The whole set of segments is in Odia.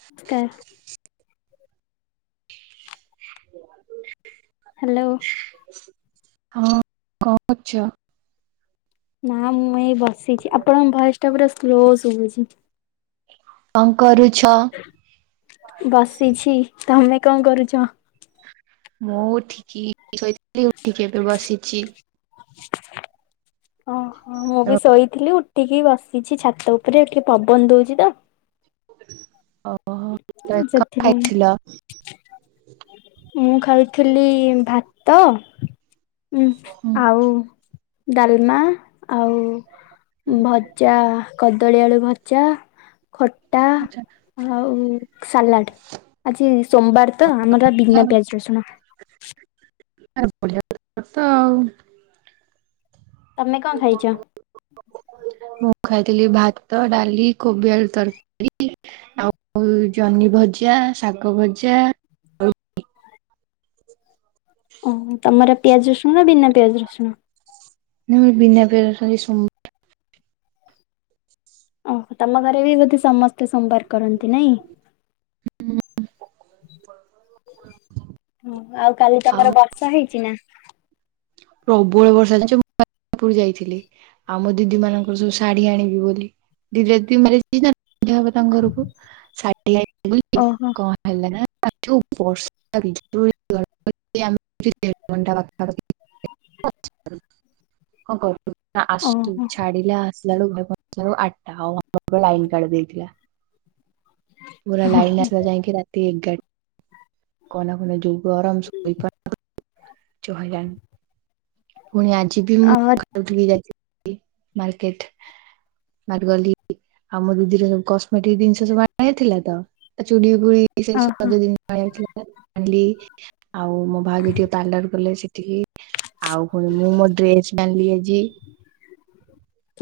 ନମସ୍କାର [inaudible] ହ୍ୟାଲୋ ଆ [inaudible] [inaudible] ହଁ କଣ କରୁଛ? ନା ମୁଁ ଏଇ ବ ବସିଛି ଆପଣଙ୍କ ଭୟ ପୁରା ସ୍ଲୋ ଶୁଭୁଛି ଅଙ୍କ ବସିଛି, ତମେ---? କଣ କରୁଛ---? ମୁଁ ଠିକି ଶୋଇଥିଲି ଉଠିକି ଏବେ ବସିଥିଲି ପକ୍ଷି [unintelligible] [inaudible] ଓହୋ ମୁଁ ବି ଶୋଇଥିଲି ଉ ଉଠିକି ବସିଛି ଛାତ ଉପରେ ଟିକେ ପବନ ଦଉଛି ତ ଓ ହୋ, କଣ ସେଥିଲାଗି। ଖାଇଥିଲ? ମୁଁ ଖାଇଥିଲି ଭାତ ହୁଁ ତ ଆଉଉ ଡାଲମା ଆଉ ଭଜା କଦଳୀ ଆଳୁ ଭଜା ଖଟା ଆଉ ସାଲାଡ ଆଜି ସୋମବାର ତ ଆମର ବିନା ପିଆଜ ରସୁଣ ଏ ବଢିଆ ତ ଆଉ ତମେ କଣ ଖାଇଛ? ମୁଁ ଖାଇଥିଲି ଭାତ ଡାଲି କୋବି ଆଳୁ ତରକାରୀ ଆଉ ଜହ୍ନି ଭଜା ଶାଗ ଭଜା ଓହ ତମର ପିଆଜ ରଶୁଣ ବିନା ପିଆଜ ରଶୁଣ ହଁ ବିନା ପିଆଜ ରସୁଣ ରେ ସ ଓହୋ ତମ ଘରେ ବି ବୋଧେ ସମସ୍ତେ ସୋମବାର କରନ୍ତି ନାଇଁ? ହୁଁ। [inaudible] ହ ଆଉ କାଲି ତମର ବର୍ଷା ହେଇଛି ନା। ପ୍ରବଳ ବର୍ଷା ଜାଣିଛ ମୁଁ [inaudible] ଯାଇଥିଲି ଆଉ ମୋ ଦିଦି ମାନଙ୍କର ସବୁ ଶାଢୀ ଆଣିବି ବୋଲି ଦିଦି [inaudible] ନିଆହବ ତାଙ୍କ ଘରକୁ ଓହୋ [inaudible] [inaudible] [inaudible] ହଁ କର [inaudible] ଓହୋ। ପହଁଚିଲାବେଳେ ଆଠଟା ଆଉ [inaudible] ଲାଇନ କାଟି ଦେଇଥିଲା। ପୁରା ଲାଇନ ଆସିଲା ଯାଇକି ରାତି ଏଗାର କନା କନା ଯୋଉ ଗରମ ଶୋଇ [inaudible] ପୁଣି ଆଜି ବି ଓହୋ ମୁଁା ଯାଇଥିଲି। ଓହୋ [inaudible] [inaudible] ଆଉ ମୋ ଭାଉଜ ଟିକେ ପାର୍ଲର ଗଲେ ସେ [inaudible] ଆଉ ପୁଣି ମୁଁ ମୋ ଡ୍ରେସ ବି ଆଣିଲି ଆଜି।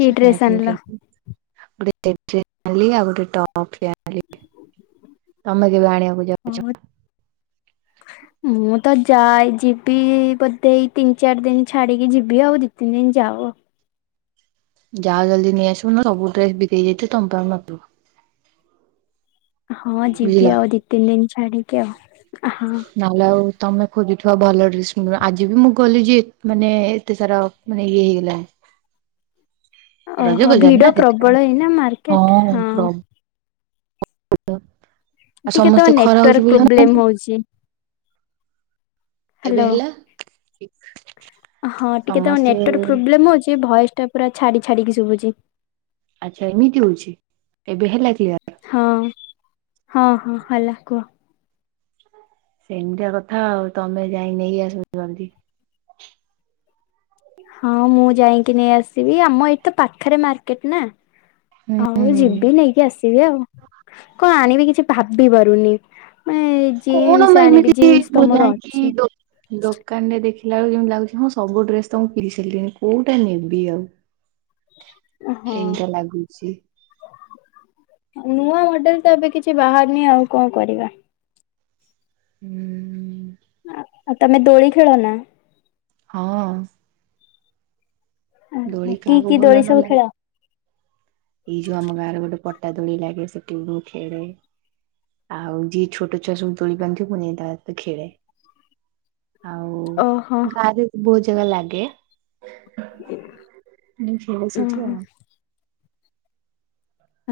କି ସବୁ ଡ୍ରେସ କିଣାକିଣି ଆଣିଲ? କରିକି ଗୋଟେ [inaudible] ଆଣିଲି ଆଉ ଗୋଟେ ଟପ୍ ଟେ ଆଣ [inaudible] ତମେ କେବେ ଆଣିବାକୁ ଯାଉଛ? ମୁଁ ତ ଯାଏ ଯିବି ବୋଧେ ଏଇ ତିନି ଚାରି ଦିନ ଛାଡିକି ଯିବି ଆଉ ଦି ତିନି ଦିନ ଯାଉ ଯାଅ ଜଲ୍ଦି ନେଇଆସିବ ନହଲେ ସବୁ ଡ୍ରେସ ବିକ୍ରି ହେଇଯାଇଥିବ ତମ ପାଇଁ ଆଉ ନଥିବ। ହଁ ଯିବି ଆଉ ଦି ତିନି ଦିନ ଆଣିକି ଆଉ ହଁ। ନହଲେ ଆଉ ତମେ ଖୋଜୁଥିବ ଭଲ ଡ୍ରେସ୍ ଆଜି ବି ମୁଁ ଗଲି ଯେ ମାନେ ଏତେ ସାରା ମାନେ ଇଏ ହେଇଗଲାଣି। ରଜ ଓହୋ ବଜାର ନା ଭିଡ ସେଥିପାଇଁ ପ୍ରବଳ ଏଇନା ମାର୍କେଟ ହଁ। [unintelligible] ଟିକେ ତମ ସମସ୍ତେ ଖରା ହଉଛି ନେଟୱାର୍କ ବୋଲି ଜାଣୁନାହାନ୍ତି ପ୍ରୋବ୍ଲେମ ହଉଛି। ଏବେ ହ୍ୟାଲୋ ହେଲା। ହଁ ଟିକେ ତମ ସମସ୍ତେ ନେଟୱାର୍କ ପ୍ରୋବ୍ଲେମ ହଉଛି ଯେ ଭଏସ ଟା ପୁରା ଛାଡି ଛାଡିକି ଶୁଭୁଛି। ଆଚ୍ଛା ଏମିତି ହଉଛି ଏବେ ହେଲା କ୍ଲିଅର? ହଁ ହଁ ହଁ ହେଲା କୁହ। ସେମିତି କଥା ଆଉ ତମେ ଯାଇ ନେଇ ଆସ ଜଲଦି। ହଁ ମୁଁ ଯାଇକି ନେଇ ଆସିବି ଆମ ଏଇ ତ ପାଖରେ ମାର୍କେଟ ନା। ହୁଁ ଆଉ ଯିବି ହୁଁ ନେଇକି ଆସିବି ଆଉ କଣ ଆଣିବି କିଛି ଭାବ ବି ପାରୁନି। ମାନେ କଣ ଜିନ୍ସ ମୁ ଆଣିବି ଏମିତି ଜିନ୍ସ ତ ମୁଁ ମୋର ଯାଇକି ଅଛି ଦୋକାନରେ ଦେଖ ଦେଖିଲା ବେଳକୁ ଯେମିତି ଲାଗୁଛି ହଁ ସବୁ ଡ୍ରେସ ତ ମୁଁ ପିନ୍ଧି ସାରିଲିିନି କୋଉଟା ନେବି ଆଉ? ହଁ ଏମିତିଆ ଲାଗୁଛି ନୂଆ ତ ଏବେ କିଛି ବାହାରିନି ଆଉ କଣ କରିବା। ହୁଁ। ତମେ ଦୋଳି ଖେଳ ନା? ହଁ। ଦୋଳି ଓ କି କାହାକୁ କି ଭଲ ଦୋଳି ନ ସବୁ ଲାଗେ। ଖେଳ? ଏଇ ଯୋଉ ଆମ ଗାଁରେ ଗୋଟେ ପ ଟା ଦୋଳି ଲାଗେ ସେଠି ଖେଳେ ଆଉ ଯିଏ ଛୋଟ ଛୁଆ ସବୁ ଦୋଳି ବାନ୍ଧିଥିବେ ପୁଣି ତା ସହ ଖେଳେ। ଆଉ ଓହୋ ଗାଁ ରେ ଭୋଜି ବା ଲାଗେ ମୁଁ ଖେଳେ ସେଠୀ ଓହୋ ଆଉ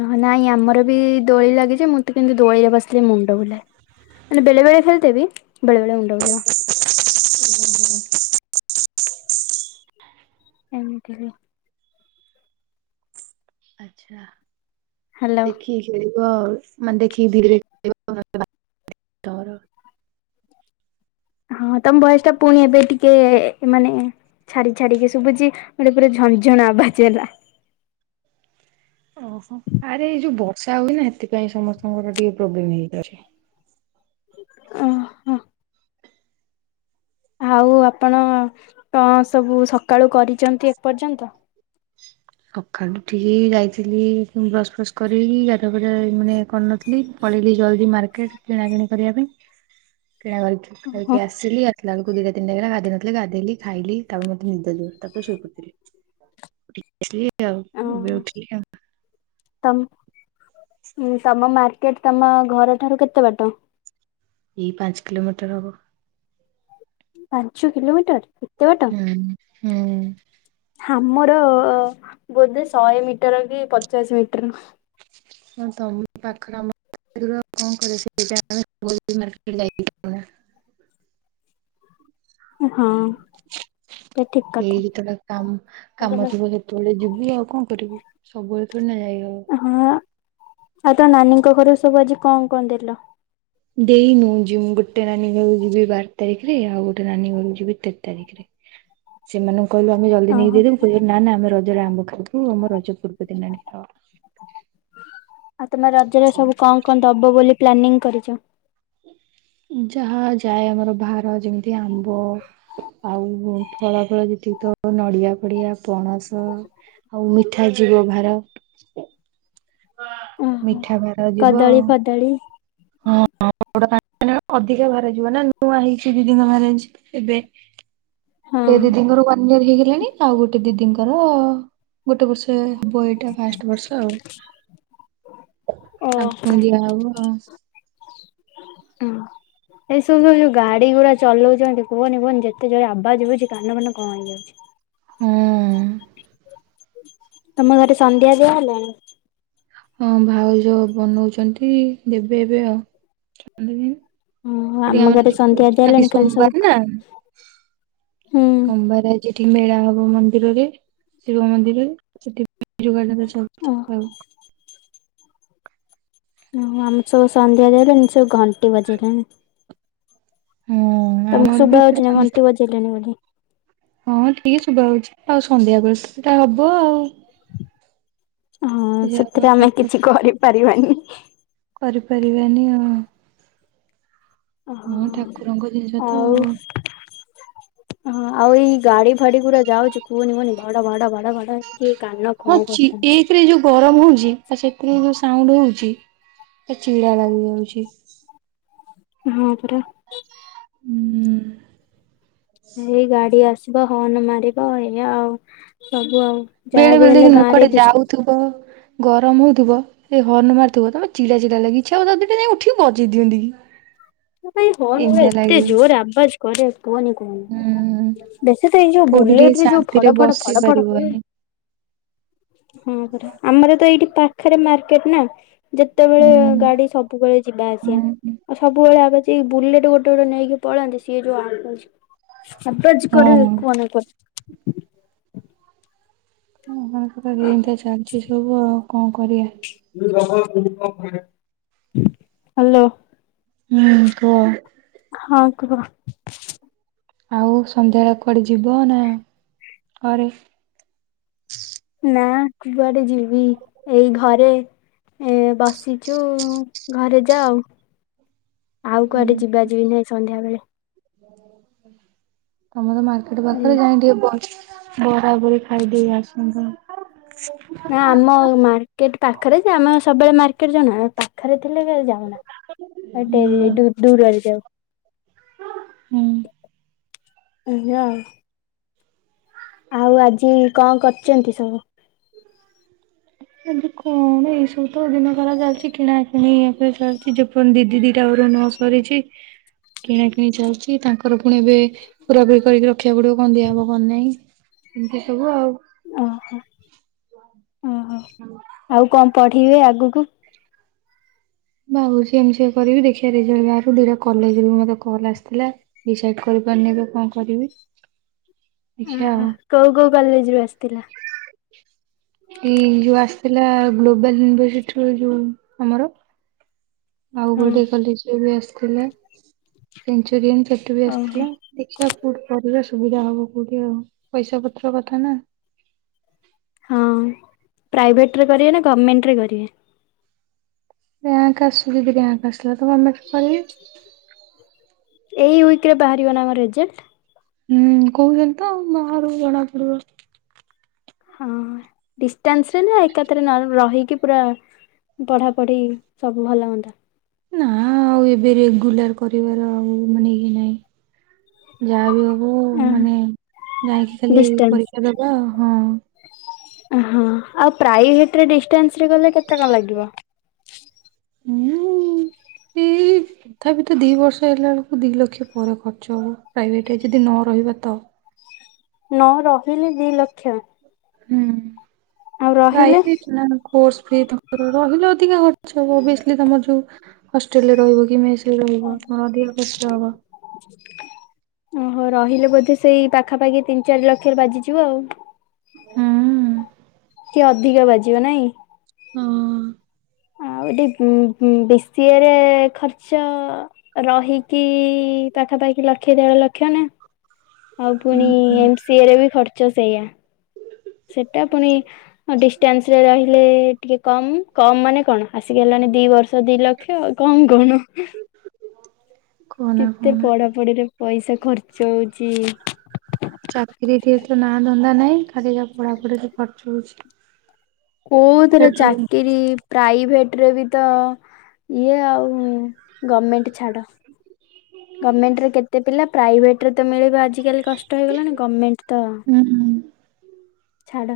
ହ ନାଇଁ ଆମର ବି ଦୋଳି ଲାଗିଛି ମୁଁ ତ କିନ୍ତୁ ଦୋଳିରେ ବସ ମୁଣ୍ଡ ବୁଲାଏ ମାନେ ବେଳେ ବେଳେ ଖେଳଦେବି ବେଳେ ବେଳେ ମୁଣ୍ଡ ବୁଲେଇବ। [inaudible] ଏମିତିରେ ଆଛା ହ୍ୟାଲୋ ଦେଖି କି ଖେଳିବୁ ମାନେ ଦେଖିକି ଧିରେ ଧିରେ [unintelligible] ହଁ ତମ ଭଏସ ଟା ପୁଣି ଏବେ ଟିକେ ମାନେ ଛାଡି ଛାଡିକି ଶୁଭୁଛି ଗୋଟେ ପୁରା ଝଞଝଣା ଆବାଜ ହେଲା। ଓହୋ ଆରେ ଏଇ ଯୋଉ ବର୍ଷା ହୁଏ ନା ସେଥିପାଇଁ ସମସ୍ତଙ୍କର ଟିକେ ପ୍ରୋବ୍ଲେମ୍ ହେଇଯାଉଛି। ଓ ହୋ। ଆଉ ଆପଣ କଣ ସବୁ ସକାଳୁ କରିଛନ୍ତି ଏପର୍ଯ୍ୟନ୍ତ? କ କାଲି ଉଠିକି ଯାଇଥିଲି। ବସ୍ କରିକି ଗାଧୁଆ ପାଧୁଆ ମାନେ କରିନଥିଲି ପଳେଇଲି ଜଲଦି ମାର୍କେଟ କିଣାକିଣି କରିବା ପାଇଁ। କିଣା କରିକି ଓହୋ ଖାଇକି ଆସିଲି। ଲାଡୁକୁଦଲା ଗାଧେଇନଥିଲେ ଗାଧେଇକି ଖାଇଲି ତା ମ ନିଦ ଜୋ ତା ସ କରିଥିଲି। [unintelligible] ଚାଲ [unintelligible] ହୁଁ ସମାନ। ଏଇଠୁ ତମ ଘର ଠାରୁ କେତେ ବାଟ? ଏଇ ପାଞ୍ଚ କିଲୋମିଟର ହବ। ପାଞ୍ଚ କିଲୋମିଟର? ଏତେ ବାଟ। ହୁଁ ହୁଁ। ଆମର ବୋଧେ ଶହେ ମିଟର କି ପଚାଶ ମିଟର। ହଁ ତମ ପାଖରେ ଆମ ଆ କଣ କ ସେ ସେଇ ହଁ ଏଟା ଠିକ କଥା। ଯେତେବେଳେ କାମ କାମ ଥିବ ସେତେବେଳେ ଯିବି ଆଉ କଣ କରିବୁ? ସବୁବେଳେ ଥୋଡି ନା ଯାଇହବ? ହଁ ଆଉ ତ ନାନୀଙ୍କ ଘର ସବୁ ଆଜି କଣ କଣ ଦେଲ? ଦେଇନୁ ଯିବ ଗୋଟେ ନାନୀ ଘକୁ ଯିବି ବାର ତାରିଖରେ ଆଉ ଗୋଟେ ନାନୀ ଘଳକୁ ଯିବି ତେର ତାରିଖରେ। ସେମାନଙ୍କୁ କହିଲ ଆମେ ଜଲଦିକ ଓହୋ ଦେଇଦବୁ କହିବ ନା ଆମେ ରଜରେ ଆରମ୍ଭିବୁ। ଥାଉ ଆମ ରଜ ପୂର୍ବ ଦିନ ଆଣିକି ଦବ। ଆଉ ତମ ରଜରେ ସବୁ କଣ କଣ ଦବ ବୋଲି ପ୍ଲାନିଂ କରିଚ? ଯାହା ଯାଏ ଆମର ଭାର ଯେମିତି ଆମ୍ବ ଆଉ ଫଳ ଫଳ ଯେତିକି ତ ନଡିଆ ପଡିଆ ପଣସ ଆଉ ମିଠା ଯିବ ଭାର। ଓହୋ। [inaudible] ଯିବ କଦଳୀ ଫଦଳୀ। ହଁ ଅଧିକା ବାହାରି ଯିବ ନା ନୂଆ ହେଇଛି ମ୍ୟାରେଜ ଏବେ। ହଁ। ଏ ଦି ଦିଙ୍କର ୱାନଇୟର ହେଇଗଲାଣି? ଆଉ ଗୋଟେ ଦିଦିଙ୍କର ଗୋଟେ ବର୍ଷ। ସେ ବହିଟା ଫାଷ୍ଟ ବର୍ଷ ଆଉ ଓହୋ। ତାଙ୍କୁ ପୁଣି ଦିଆ ହବ। ହଁ ଏସବୁ ସବୁ ଯୋଉ ଗାଡି ଗୁଡା ଚଲଉଛି କୁହନି କୁହନି ଯେତେ ଜୋରେ ଆବାଜ ହୁଉଛି କାନ ଫାନ କଣ ହେଇଯାଉଛି। ତମ ଘରେ ସନ୍ଧ୍ୟା ଦିଆ ହେଲାଣି? ହଁ ଭାଉଜ ବନଉଛନ୍ତି ଦେବେ ଏବେ ଆଉ ଓହୋ ସେଠି ଆମ ଘରେ ଆମର ସନ୍ଧ୍ୟା ଦିଆ ଯିନ୍ତି ହେଲାଣି ଖାଲି ସବୁ ସୋମବାର ନା ହୁଁ ସୋମବାରଜିଠି ମେଳା ହବ। ଶିବ ମନ୍ଦିରରେ ଶିବ ମନ୍ଦିରରେଠ ଯୋଗାଟା ସବଠି ଖାଉ ଓ ଆମ ସବ ସନ୍ଧ୍ୟା ଦେବେ ସେ ଘଣ୍ଟେ ବଜରେ ହୁଁ ଆମର ତମକୁ ବି ଶୁଭ ଏପଟେ ହଉଛି ନା ସନ୍ଧ୍ୟା ଘଣ୍ଟି ବଜେଇଲେଣି ବୋଲି ହଁ ଟିକେ ଶୁଭ ହଉଛି ଆଉ ସନ୍ଧ୍ୟା ବଟା ହବ ଆଉ। ହଁ ଯାହା ସେଥିରେ ଆମେ ଠାକୁର କିଛି କରିପାରିବାନି କରିପାରିବାନି ଆଉ ହଁ ଓହୋ। ଠାକୁରଙ୍କ ଜିନିଷ ତ ଆଉ। ହଁ ଆଉ ଏଇ ଗାଡି ଫାଡି ପୁରା ଯାଉଛି କୁହନି କୁହନି ଭଡ, ଭଡ, ଭଡ, ଭଡ କାନ କଣ ହଉଛି କରିଦଉଛି। ଏଇଥିରେ ଯୋଉ ଗରମ ହଉଛି ଆ ସେଥିରେ ଯୋଉ ସାଉଣ୍ଡ ହଉଛି ଚିଡା ଲାଗି ଯାଉଛି। ହଁ ପରା। ହଁ [inaudible] ଏଇ ଗାଡି ଆସ ଯିବ ହର୍ଣ ମାରିବ ଏଇ ଆଉ ସବୁ ଆଉ ବେଳେ ଯାହାବି ବେଳେ ହେଲେ ଗାଁରେ କୁଆଡେ ଡିସ୍ ଯାଉଥିବ ଗରମ ହଉଥିବ ସେ ହର୍ଣ୍ଣ ମାରିଥିବ ତମେ ଚିଡା ଚିଡା ଲାଗିଛି ଆଉ ତା ଦିଟା ଯାଇ ଉଠିକି ବଜେଇ ଦିଅନ୍ତି କି? ଭାଇ ହଁ ଏମିତିଆ ଏତେ ଲାଗିବ ଜୋର ଆବାଜ କରେ କୁହନି ହୁଁ କୁହନି ବେଶୀ ତ ଏଇ ଯୋଉ କୋଉଠି ଟିକେ ବୁଲେଟ ରେ ଯୋଉ ଶାନ୍ତିରେ ଫଡ, ଫଡ, ବସି ଫଡ, ଫଡ ହୁଏନି ପାରିବନି। ହଁ ପରା ଆମର ତ ଏଇଠି ପାଖରେ ମାର୍କେଟ ନା ଯେତେବେଳେ ହୁଁ ଗାଡି ସବୁବେଳେ ଯିବା ଆସିବା ହୁଁ। ଆଉ ସବୁ ସବୁବେଳେ ସେ ବୁଲେଟ ଗୋଟେ ଗୋଟେ ନେଇକି ପଳାନ୍ତି ସିଏ ଯୋଉ ଆ ଆବାଜ କରେ ହଁ କୁଅନା କୁଅନା ଏମତି ଚାଲିଛି ସବୁ ଆଉ କଣ କରିବା? ହ୍ୟାଲୋ। ହୁଁ କୁହ। ହ କହ [inaudible] ଆଉ ସନ୍ଧ୍ୟାବେଳେ କୁଆଡେ ଯିବ ନା ଘରେ? ନା କୁଆଡ଼େ ଯିବିନି। ଏଇ ଘରେ। ଏ ବସିଛୁ ଘରେ ଯାଆ ଆଉ। ଆଉ କୁଆଡେ ଯିବା ଯିବି ନାଇଁ। ସନ୍ଧ୍ୟାବେଳେ ହଁ [inaudible] ଆମର ମାର୍କେଟ ପାଖରେ ଯାଇ ଟି ବରାବରି ଖାଇ ଦେଇ ଆସନ୍ତ। ନା ଆମ ମାର୍କେଟ ପାଖରେ ଯେ ଆମେ ସବୁବେଳେ ମାର୍କେ ଟ, ଜଣ ପାଖରେ- ଥିଲେବେଳେ ଯାଏନା। ହୁଁ। ଆଉ ଦୂରରେ ଯାଉ। ହୁଁ । ଆଜ୍ଞା। ଆଉ' ଆଜି କଣ, କରୁଛନ୍ତି ସବୁ? ଏମିତି କଣ, ଏଇ ସବୁ ତ ଦିନ ଯାକ ଚାଲିଛି । କିଣା, କୁଣି ଏବେ ଚାଲିଛି। ଯେ ପର୍ଯ୍ୟନ୍ତ ଦିଦି ଦିଟା ଘରୁ, ନ ସରିଛି କିଣା, କିିଣି ଚାଲିଛି ତାଙ୍କର ପୁଣି ଏବେ, ପୁରା ପୁରୀ କରିକି ରଖିବାକୁ ପଡିବ। କଣ, ଦିଆ ହବ କଣ ନାହିଁ। ଏମିତି ସବୁ ଆଉ ଓହୋ । ଓହୋ ଆଉ' କଣ ପ ଇଏ ଆଗକୁ- ଭାବୁଛି ଏମିତି ସବୁ କରିବି । ଦେଖିବା ରେଜଲ୍ଟ ବାହାରୁ, ଦିଟା କଲେଜ ରୁ ମତେ କଲ ଆସିଥିଲା। ଡିସାଇଟ କରିପାରୁନି ଏବେ କଣ, କରିବି । ଆଛା କଲେଜରୁ ଆସିଥିଲା । ଏଇ ଯୋଉ, ଆସିଥିଲା ଗ୍ଲୋବାଲ ଇନଫୋସିଟି ରୁ ଯୋଉ, ଆମର ଆଉ' ହଁ ଗୋଟେ କଲେଜରୁ ବି ଆସିଥିଲା । ସେୁ ବିରିୟାନୀ ସେଠୁ ବି ଓହୋ ଆସିଥିଲା ।ଦେଖିବା କୋଉଠି କରିବା। ସୁବିଧା ହବ କୋଉଠି? ଆଉ' ପଇସା ପତ୍ର କଥା ନା । ହଁ ପ୍ରାଇଭେଟରେ କରିବେ, ନା ଗଭର୍ଣମେଣ୍ଟ ରେ କରିବେ? ଗାଁ କ ଆସୁ ଦରି ଗାଁ କ ଆସିଲା ତ ମେ କନି [unintelligible] ଏଇ ୱିକ ରେ, ବାହାରିବ ନା ଆମ ରେଜଲ୍ଟ? ହୁଁ, କହୁଛନ୍ତି ତ ବାହାରୁ ଜଣାପଡିବ । ହଁ ଡିଷ୍ଟାନ୍ସରେ ନା ଏକାଥରେ, ନହେଲେ ରହିକି ପୁରା ପଢା, ପଢି ସବୁ ଭଲ ହୁଅନ୍ତା । ନା ଆଉ' ଏବେ ରେଗୁଲାର କରିବାର ଆଉ' ମାନେ ଇଏ ନାହିଁ ।ଯାହା ବି ହୁ, ମାନେ ଯାଇକି ଖାଲି ଡିଷ୍ଟାନ୍ସ ପରୀକ୍ଷା ଦବା। ହଁ, ହଁ, ଆଉ ପ୍ରାଇଭେଟ ରେ ଡିଷ୍ଟାନ୍ସ । ଗଲେ କେତେ କଣ, ଲାଗିବ? ହୁଁ, ଟି-ତଥାପି ତ ଦି ବର୍ଷ ହେଲା ବେଳକୁ, ଦି ଲକ୍ଷ ପରେ ଖର୍ଚ୍ଚ ହବ। ପ୍ରାଇଭେଟ ଯଦି ନ ରହିବା ତ। ନଅ ରହିିଲେ ଦିଇ ଲକ୍ଷ । ହୁଁ, ରାଇ ପି, କୋର୍ସ ରହିଲେ ଅଧିକା ଖର୍ଚ୍ଚ ହବ। ଓଭିଓସିଲି, ତମର ଯୋଉ ହଷ୍ଟେଲରେ ରହିବ କି ମେସ ରହିବ ହଳଧିଆ ଖର୍ଚ୍ଚ ହବ । ଓହୋ, ରହିଲେ ବୋଧେ ସେଇ ପାଖାପାଖି ତିନି, ଚାରି ଲକ୍ଷରେ ବାଜିଯିବ ଆଉ । ହୁଁ କିଏ ଅଧିକା ବାଜିବ ନାଇଁ? ହଁ। ଆଉ ଏଠି ଉଁ- ଉଁ- ବି ସି ଏ ରେ ଖର୍ଚ୍ଚ ରହିକି ପାଖାପାଖି ଲକ୍ଷେ ଦେଢ ଲକ୍ଷ ନା। ଆଉ ପୁଣି ଏମ ସି ଏ ରେ ବି ଖର୍ ଚ ସେଇଆ। ସେଟା ପୁଣି ଡିଷ୍ଟାନ୍ସ ରେ ରହିଲେ ଟିକେ କମ। କମ ମାନେ କଣ ଆସିକି ହେଲାଣି ଦି ବର୍ଷ ଦି ଲକ୍ଷ କମ କଣ? ଆ କେତେ ପଢା ପଢିରେ ପଇସା ଖର୍ଚ୍ଚ ହଉଚି। ଚାକିରିଠି ଏତେ ନାଁ ଧନ୍ଦା ନାହିଁ ଖାଲି ଯାହା ପଢ଼ାପଢ଼ି ରେ ଖର୍ଚ୍ଚ ହଉଛି। କୋଉଥିରେ କୋଉଠି ଚାକିରିୀ ପ୍ରାଇଭେଟ୍ ରେ ବି ତ ଇଏ ଆଉ ଗମେଣ୍ଟ ଛାଡ ଗମେଣ୍ଟ ରେ କେତେ ପିଲା ପ୍ରାଇଭେଟ୍ ରେ ତ ମିଳିବା ଆଜିକାଲି କଷ୍ଟ ହେଇଗଲାଣି ଗମେଣ୍ଟ ତ୍ ହୁଁ ଛାଡ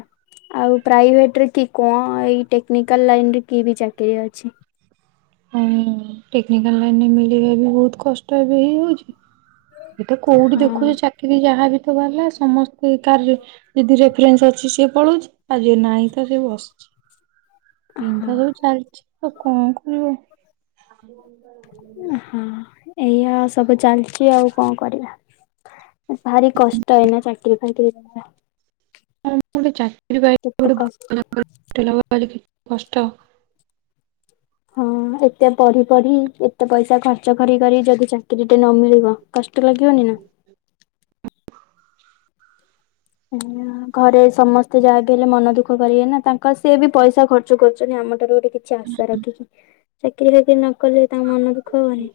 ଆଉ ପ୍ରାଇଭେଟ ରେ କି କଣ ଏଇ ଟେକ୍ନିକାଲ ଲାଇନରେ କି ବି ଚାକିରୀ ଅଛି। ହୁଁ ଟେକ୍ନିକାଲ ଲାଇନ୍ ରେ ମିଳିବା ବି ବହୁତ କଷ୍ଟ ବି ହେଇଯାଉଛି। ଏଟା କୋଉଠି ହଁ ଦେଖୁଛି ଚାକିରି ଯାହାବି ବାଲା ସମସ୍ତେ କାର ଯଦି ରେଫରେନ୍ସ ଅଛି ସିଏ ପଳଉଚି ଆଉ ଯାହାର ନାହିଁ ତ ସେ ବସଛି। ହଁ ପିନ୍ଧା ସବୁ ଚାଲଚି ଆଉ କଣ କରିବ? ହଁ ଏଇଆ ସବୁ ଚାଲିଚି ଆଉ କଣ କରିବା? ଭାରି କଷ୍ଟ ଏଇନା ଚାକିରି ଫାକିରି ପାଇଁ [inaudible] କଷ୍ଟ କଷ୍ଟ। ହଁ ଏତେ ପଢି ପଢି ଏତେ ପଇସା ଖର୍ଚ୍ଚ କରି କରି ଯଦି ଚାକିରି ଟେ ନ ମିଳିବ କଷ୍ଟ ଷ୍ଟ ଲାଗିିବନି ନା। ଘରେ ସମସ୍ତେ ଯାହା ବି ହେଲେ ମନ ଦୁଃଖ କରିବେ ନା ତାଙ୍କର ସିଏ ବି ପଇସା ଖର୍ଚ୍ଚ କରୁଛନ୍ତି ଆମ ଠାରୁ ଗୋଟେ କିଛି ଆଶା ରଖିକି ଚାକିରୀ ବାକିରୀ ନ କଲେ ତାଙ୍କ ମନ ଦୁଃଖ ହବନି। [inaudible]